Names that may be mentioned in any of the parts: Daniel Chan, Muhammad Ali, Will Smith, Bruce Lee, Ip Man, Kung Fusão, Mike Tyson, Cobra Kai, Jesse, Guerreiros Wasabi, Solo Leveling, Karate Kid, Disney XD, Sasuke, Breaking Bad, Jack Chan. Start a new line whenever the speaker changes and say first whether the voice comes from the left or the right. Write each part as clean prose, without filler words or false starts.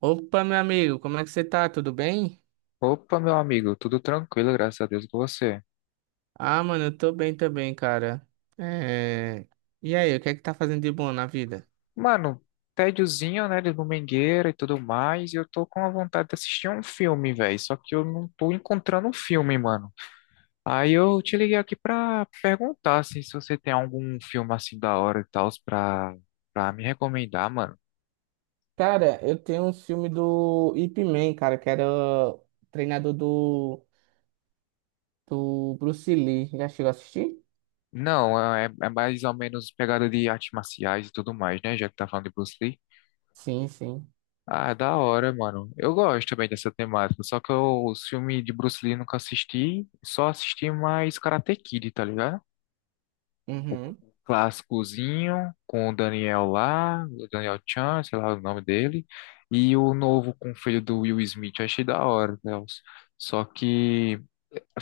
right: Opa, meu amigo, como é que você tá? Tudo bem?
left: Opa, meu amigo, tudo tranquilo, graças a Deus com você.
right: Ah, mano, eu tô bem também, cara. É... E aí, o que é que tá fazendo de bom na vida?
left: Mano, tédiozinho, né, de domingueira e tudo mais, e eu tô com a vontade de assistir um filme, velho, só que eu não tô encontrando um filme, mano. Aí eu te liguei aqui pra perguntar assim, se você tem algum filme assim da hora e tal pra me recomendar, mano.
right: Cara, eu tenho um filme do Ip Man, cara, que era o treinador do Bruce Lee. Já chegou a assistir?
left: Não, é mais ou menos pegada de artes marciais e tudo mais, né, já que tá falando de Bruce Lee.
right: Sim, sim.
left: Ah, da hora, mano. Eu gosto também dessa temática, só que eu, os filmes de Bruce Lee nunca assisti, só assisti mais Karate Kid, tá ligado?
right: Uhum.
left: Clássicozinho, com o Daniel lá, o Daniel Chan, sei lá o nome dele, e o novo com o filho do Will Smith, achei da hora, Deus. Só que,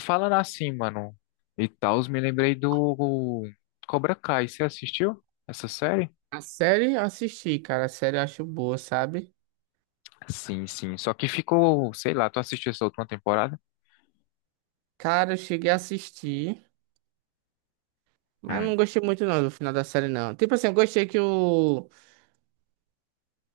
left: falando assim, mano, e tal, me lembrei do Cobra Kai, você assistiu essa série?
right: A série eu assisti, cara. A série eu acho boa, sabe?
left: Sim, sim, só que ficou, sei lá, tu assistiu essa última temporada?
right: Cara, eu cheguei a assistir, mas não gostei muito não do final da série, não. Tipo assim, eu gostei que o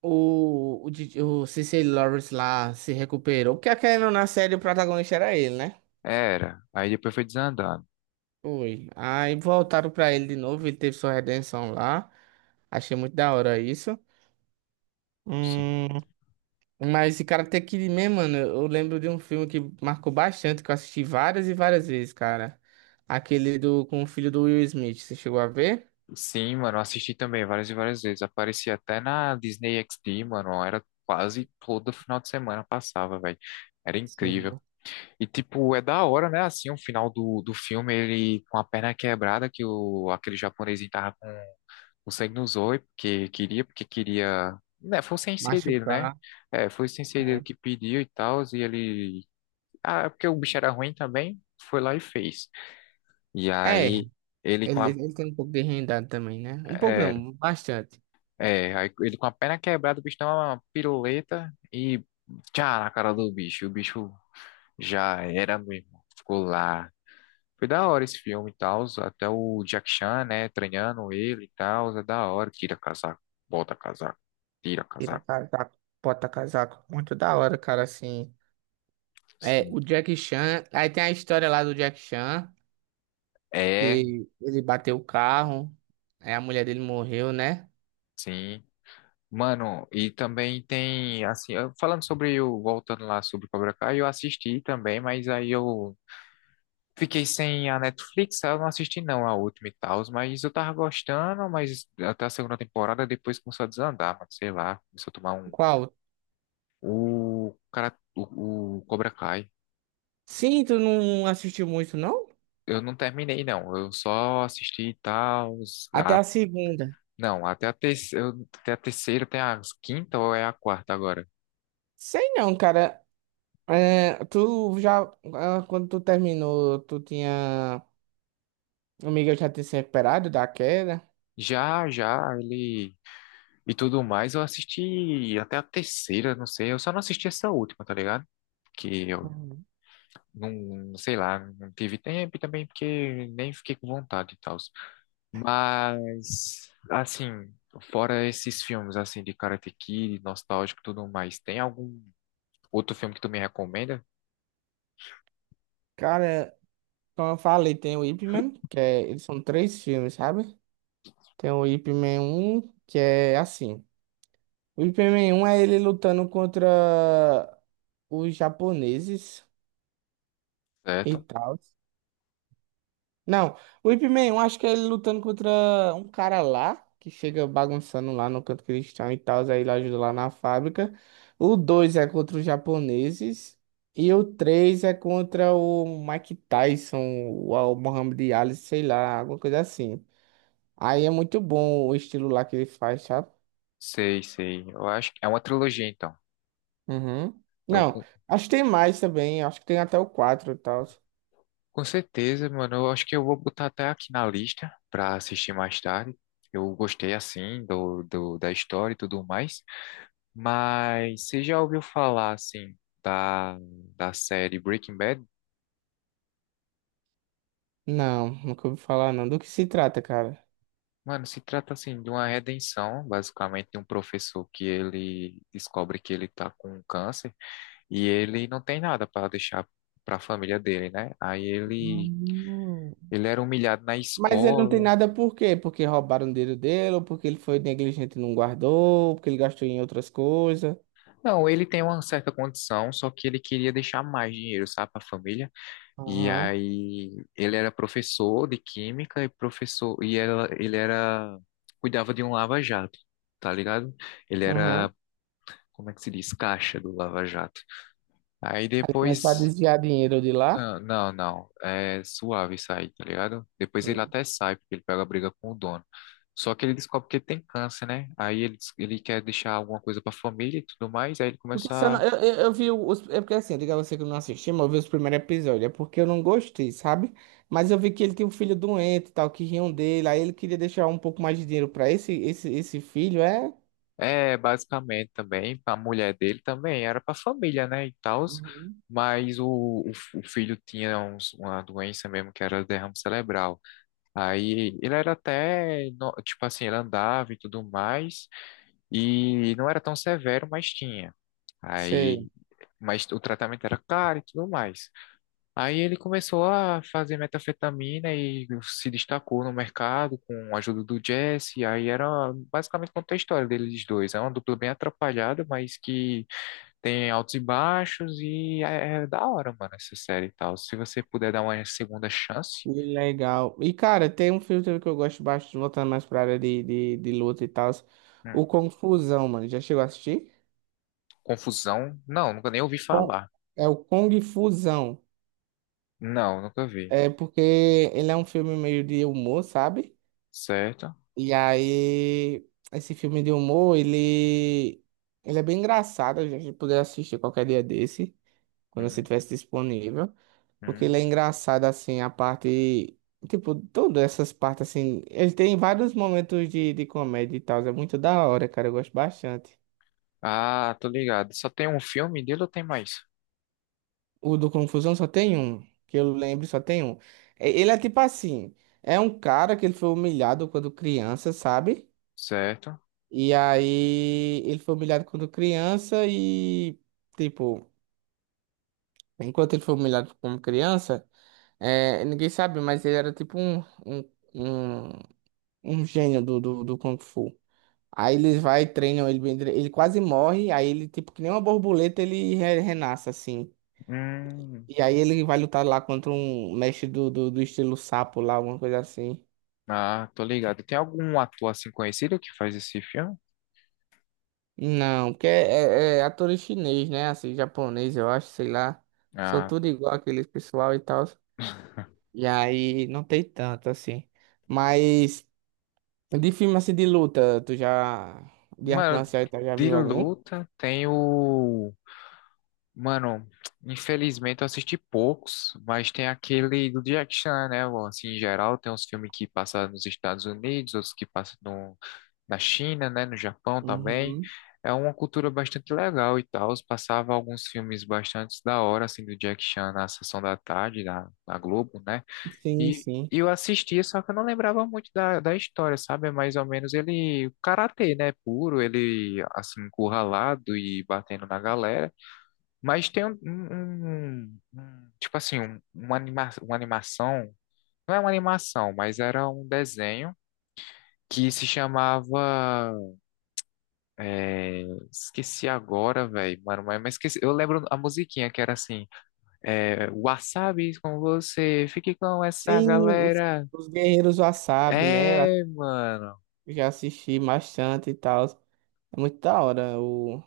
right: DJ o Cecily Lawrence lá se recuperou, porque querendo ou não na série o protagonista era ele, né?
left: Era. Aí depois foi desandando.
right: Foi. Aí voltaram pra ele de novo, ele teve sua redenção lá. Achei muito da hora isso.
left: Sim.
right: Hum, mas esse Karate Kid mesmo, mano, eu lembro de um filme que marcou bastante, que eu assisti várias e várias vezes, cara. Aquele do com o filho do Will Smith, você chegou a ver?
left: Sim, mano, assisti também várias e várias vezes. Aparecia até na Disney XD, mano. Era quase todo final de semana passava, velho. Era incrível.
right: Sim.
left: E, tipo, é da hora, né? Assim, o final do filme, ele com a perna quebrada, que o, aquele japonesinho tava com o sangue nos olhos, porque queria, porque queria. Né, foi o sensei dele, né?
right: Machucar.
left: É, foi o sensei dele
right: É,
left: que pediu e tal, e ele. Ah, é porque o bicho era ruim também, foi lá e fez. E
right: é,
left: aí. Ele com
right: ele,
left: a
right: ele tem um pouco de rendado também, né? Um pouco
left: Era.
right: não, bastante.
left: É, aí ele com a perna quebrada, o bicho dá uma piruleta e tchá na cara do bicho. O bicho já era mesmo. Ficou lá. Foi da hora esse filme e tal. Até o Jack Chan, né, treinando ele e tal. É da hora. Tira casaco, bota casaco, tira
right: Tira
left: casaco.
right: casaco, bota casaco. Muito da hora, cara, assim. É,
left: Sim.
right: o Jack Chan. Aí tem a história lá do Jack Chan,
left: É,
right: que ele bateu o carro, aí a mulher dele morreu, né?
left: sim. Mano, e também tem, assim, falando sobre o, voltando lá sobre Cobra Kai, eu assisti também, mas aí eu fiquei sem a Netflix, eu não assisti não a última e tal, mas eu tava gostando, mas até a segunda temporada depois começou a desandar, mano, sei lá, começou a tomar um.
right: Qual?
left: O cara, o Cobra Kai,
right: Sim, tu não assistiu muito, não?
left: eu não terminei não, eu só assisti e tal,
right: Até
left: a,
right: a segunda.
left: não, até até a terceira, tem a quinta ou é a quarta agora?
right: Sei não, cara. É, tu já. Quando tu terminou, tu tinha. O Miguel já tinha se recuperado da queda.
left: Já, já, ele. E tudo mais, eu assisti até a terceira, não sei, eu só não assisti essa última, tá ligado? Que eu
right: Uhum.
left: Não, sei lá, não tive tempo e também porque nem fiquei com vontade e tal. Mas, assim, fora esses filmes, assim, de Karate Kid, nostálgico e tudo mais, tem algum outro filme que tu me recomenda?
right: Cara, como eu falei, tem o Ip Man, que é, eles são três filmes, sabe? Tem o Ip Man 1, que é assim. O Ip Man 1 é ele lutando contra os japoneses e
left: Certo?
right: tal. Não, o Ip Man 1 acho que é ele lutando contra um cara lá, que chega bagunçando lá no canto cristão e tal, aí ele ajuda lá na fábrica. O 2 é contra os japoneses. E o 3 é contra o Mike Tyson, o Muhammad Ali, sei lá, alguma coisa assim. Aí é muito bom o estilo lá que ele faz, sabe?
left: Sei, sei. Eu acho que é uma trilogia, então.
right: Uhum.
left: Eu,
right: Não,
left: com,
right: acho que tem mais também. Acho que tem até o 4 e tal.
left: com certeza, mano, eu acho que eu vou botar até aqui na lista pra assistir mais tarde. Eu gostei, assim, da história e tudo mais. Mas você já ouviu falar, assim, da, da série Breaking Bad?
right: Não, nunca ouvi falar não. Do que se trata, cara?
left: Mano, se trata, assim, de uma redenção, basicamente, de um professor que ele descobre que ele tá com câncer e ele não tem nada para deixar para a família dele, né? Aí ele,
right: Hum.
left: ele era humilhado na
right: Mas ele não tem
left: escola.
right: nada por quê? Porque roubaram o dinheiro dele, ou porque ele foi negligente e não guardou, ou porque ele gastou em outras coisas.
left: Não, ele tem uma certa condição, só que ele queria deixar mais dinheiro, sabe, para a família. E
right: Aham,
left: aí ele era professor de química e professor e ela, ele era cuidava de um lava-jato, tá ligado? Ele
right: aham.
left: era, como é que se diz, caixa do lava-jato. Aí
right: Aí começou a
left: depois,
right: desviar dinheiro de lá.
left: não, não, é suave sair, tá ligado? Depois ele até sai, porque ele pega a briga com o dono. Só que ele descobre que ele tem câncer, né? Aí ele quer deixar alguma coisa pra família e tudo mais, aí ele
right: Porque
left: começa
right: se eu, não,
left: a.
right: eu vi os. É porque assim, eu digo a você que eu não assisti, mas eu vi os primeiros episódios. É porque eu não gostei, sabe? Mas eu vi que ele tinha um filho doente e tal, que riam dele. Aí ele queria deixar um pouco mais de dinheiro pra esse filho, é?
left: É, basicamente também, a mulher dele também era para família, né, e tal,
right: Uhum.
left: mas o filho tinha uma doença mesmo que era derrame cerebral. Aí ele era até, tipo assim, ele andava e tudo mais, e não era tão severo, mas tinha. Aí,
right: Sei.
left: mas o tratamento era caro e tudo mais. Aí ele começou a fazer metanfetamina e se destacou no mercado com a ajuda do Jesse. Aí era basicamente conta a história deles dois. É uma dupla bem atrapalhada, mas que tem altos e baixos e é da hora, mano, essa série e tal. Se você puder dar uma segunda chance.
right: Legal. E, cara, tem um filme também que eu gosto bastante, voltando mais pra área de luta e tal. O
left: hum,
right: Confusão, mano. Já chegou a assistir?
left: Confusão, não, nunca nem ouvi
right: Con-
left: falar.
right: É o Kung Fusão.
left: Não, nunca vi.
right: É porque ele é um filme meio de humor, sabe?
left: Certo?
right: E aí, esse filme de humor, ele é bem engraçado, a gente poder assistir qualquer dia desse, quando você
left: Hum,
right: tivesse disponível, porque ele
left: hum.
right: é engraçado, assim, a parte, tipo, todas essas partes, assim, ele tem vários momentos de comédia e tal, é muito da hora, cara, eu gosto bastante.
left: Ah, tô ligado. Só tem um filme dele ou tem mais?
right: O do Confusão só tem um, que eu lembro só tem um. Ele é tipo assim, é um cara que ele foi humilhado quando criança, sabe?
left: Certo?
right: E aí ele foi humilhado quando criança e, tipo, enquanto ele foi humilhado como criança, é, ninguém sabe, mas ele era tipo um, um, um gênio do Kung Fu. Aí eles vai, e treinam ele, ele quase morre, aí ele, tipo, que nem uma borboleta, ele renasce, assim.
left: Hum.
right: E aí ele vai lutar lá contra um mestre do estilo sapo lá, alguma coisa assim.
left: Ah, tô ligado. Tem algum ator assim conhecido que faz esse filme?
right: Não, porque é ator chinês, né? Assim, japonês, eu acho, sei lá. São
left: Ah,
right: tudo igual aqueles pessoal e tal. E aí não tem tanto assim. Mas de filme assim de luta, tu já. De arte
left: mano,
right: marcial, e tal, já
left: de
right: viu algum?
left: luta tem o. Mano, infelizmente eu assisti poucos, mas tem aquele do Jack Chan, né? Bom, assim, em geral, tem uns filmes que passam nos Estados Unidos, outros que passam no. Na China, né? No Japão também.
right: Uhum.
left: É uma cultura bastante legal e tal. Passava alguns filmes bastante da hora, assim, do Jack Chan na sessão da tarde, na, Globo, né?
right: Sim,
left: E
right: sim.
left: e eu assistia, só que eu não lembrava muito da história, sabe? É mais ou menos ele, karatê, né? Puro, ele assim, encurralado e batendo na galera. Mas tem um, tipo assim, um, uma animação, não é uma animação, mas era um desenho que se chamava, é, esqueci agora, velho, mano, mas esqueci, eu lembro a musiquinha que era assim, Wasabi com você, fique com essa
right: Sim, os,
left: galera.
right: os Guerreiros Wasabi, né?
left: É, mano.
right: Eu já assisti bastante e tal. É muito da hora o,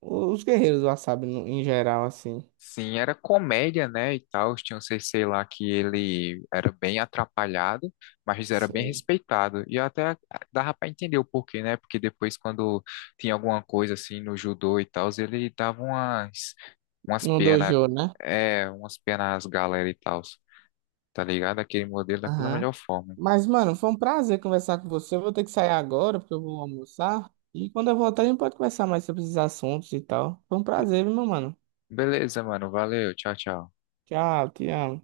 right: os Guerreiros Wasabi no, em geral, assim.
left: Sim, era comédia, né, e tal. Tinha um CC lá que ele era bem atrapalhado, mas era bem
right: Sim.
left: respeitado. E até, dava pra entender o porquê, né? Porque depois, quando tinha alguma coisa assim no judô e tal, ele dava umas,
right: No
left: penas,
right: dojo, né?
left: umas penas às galera e tal, tá ligado? Aquele modelo daquela
right: Aham.
left: melhor forma.
right: Mas, mano, foi um prazer conversar com você. Eu vou ter que sair agora, porque eu vou almoçar. E quando eu voltar, a gente pode conversar mais sobre esses assuntos e tal. Foi um
left: Be-
right: prazer, viu, meu mano.
left: Beleza, mano, valeu, tchau, tchau.
right: Tchau, te amo.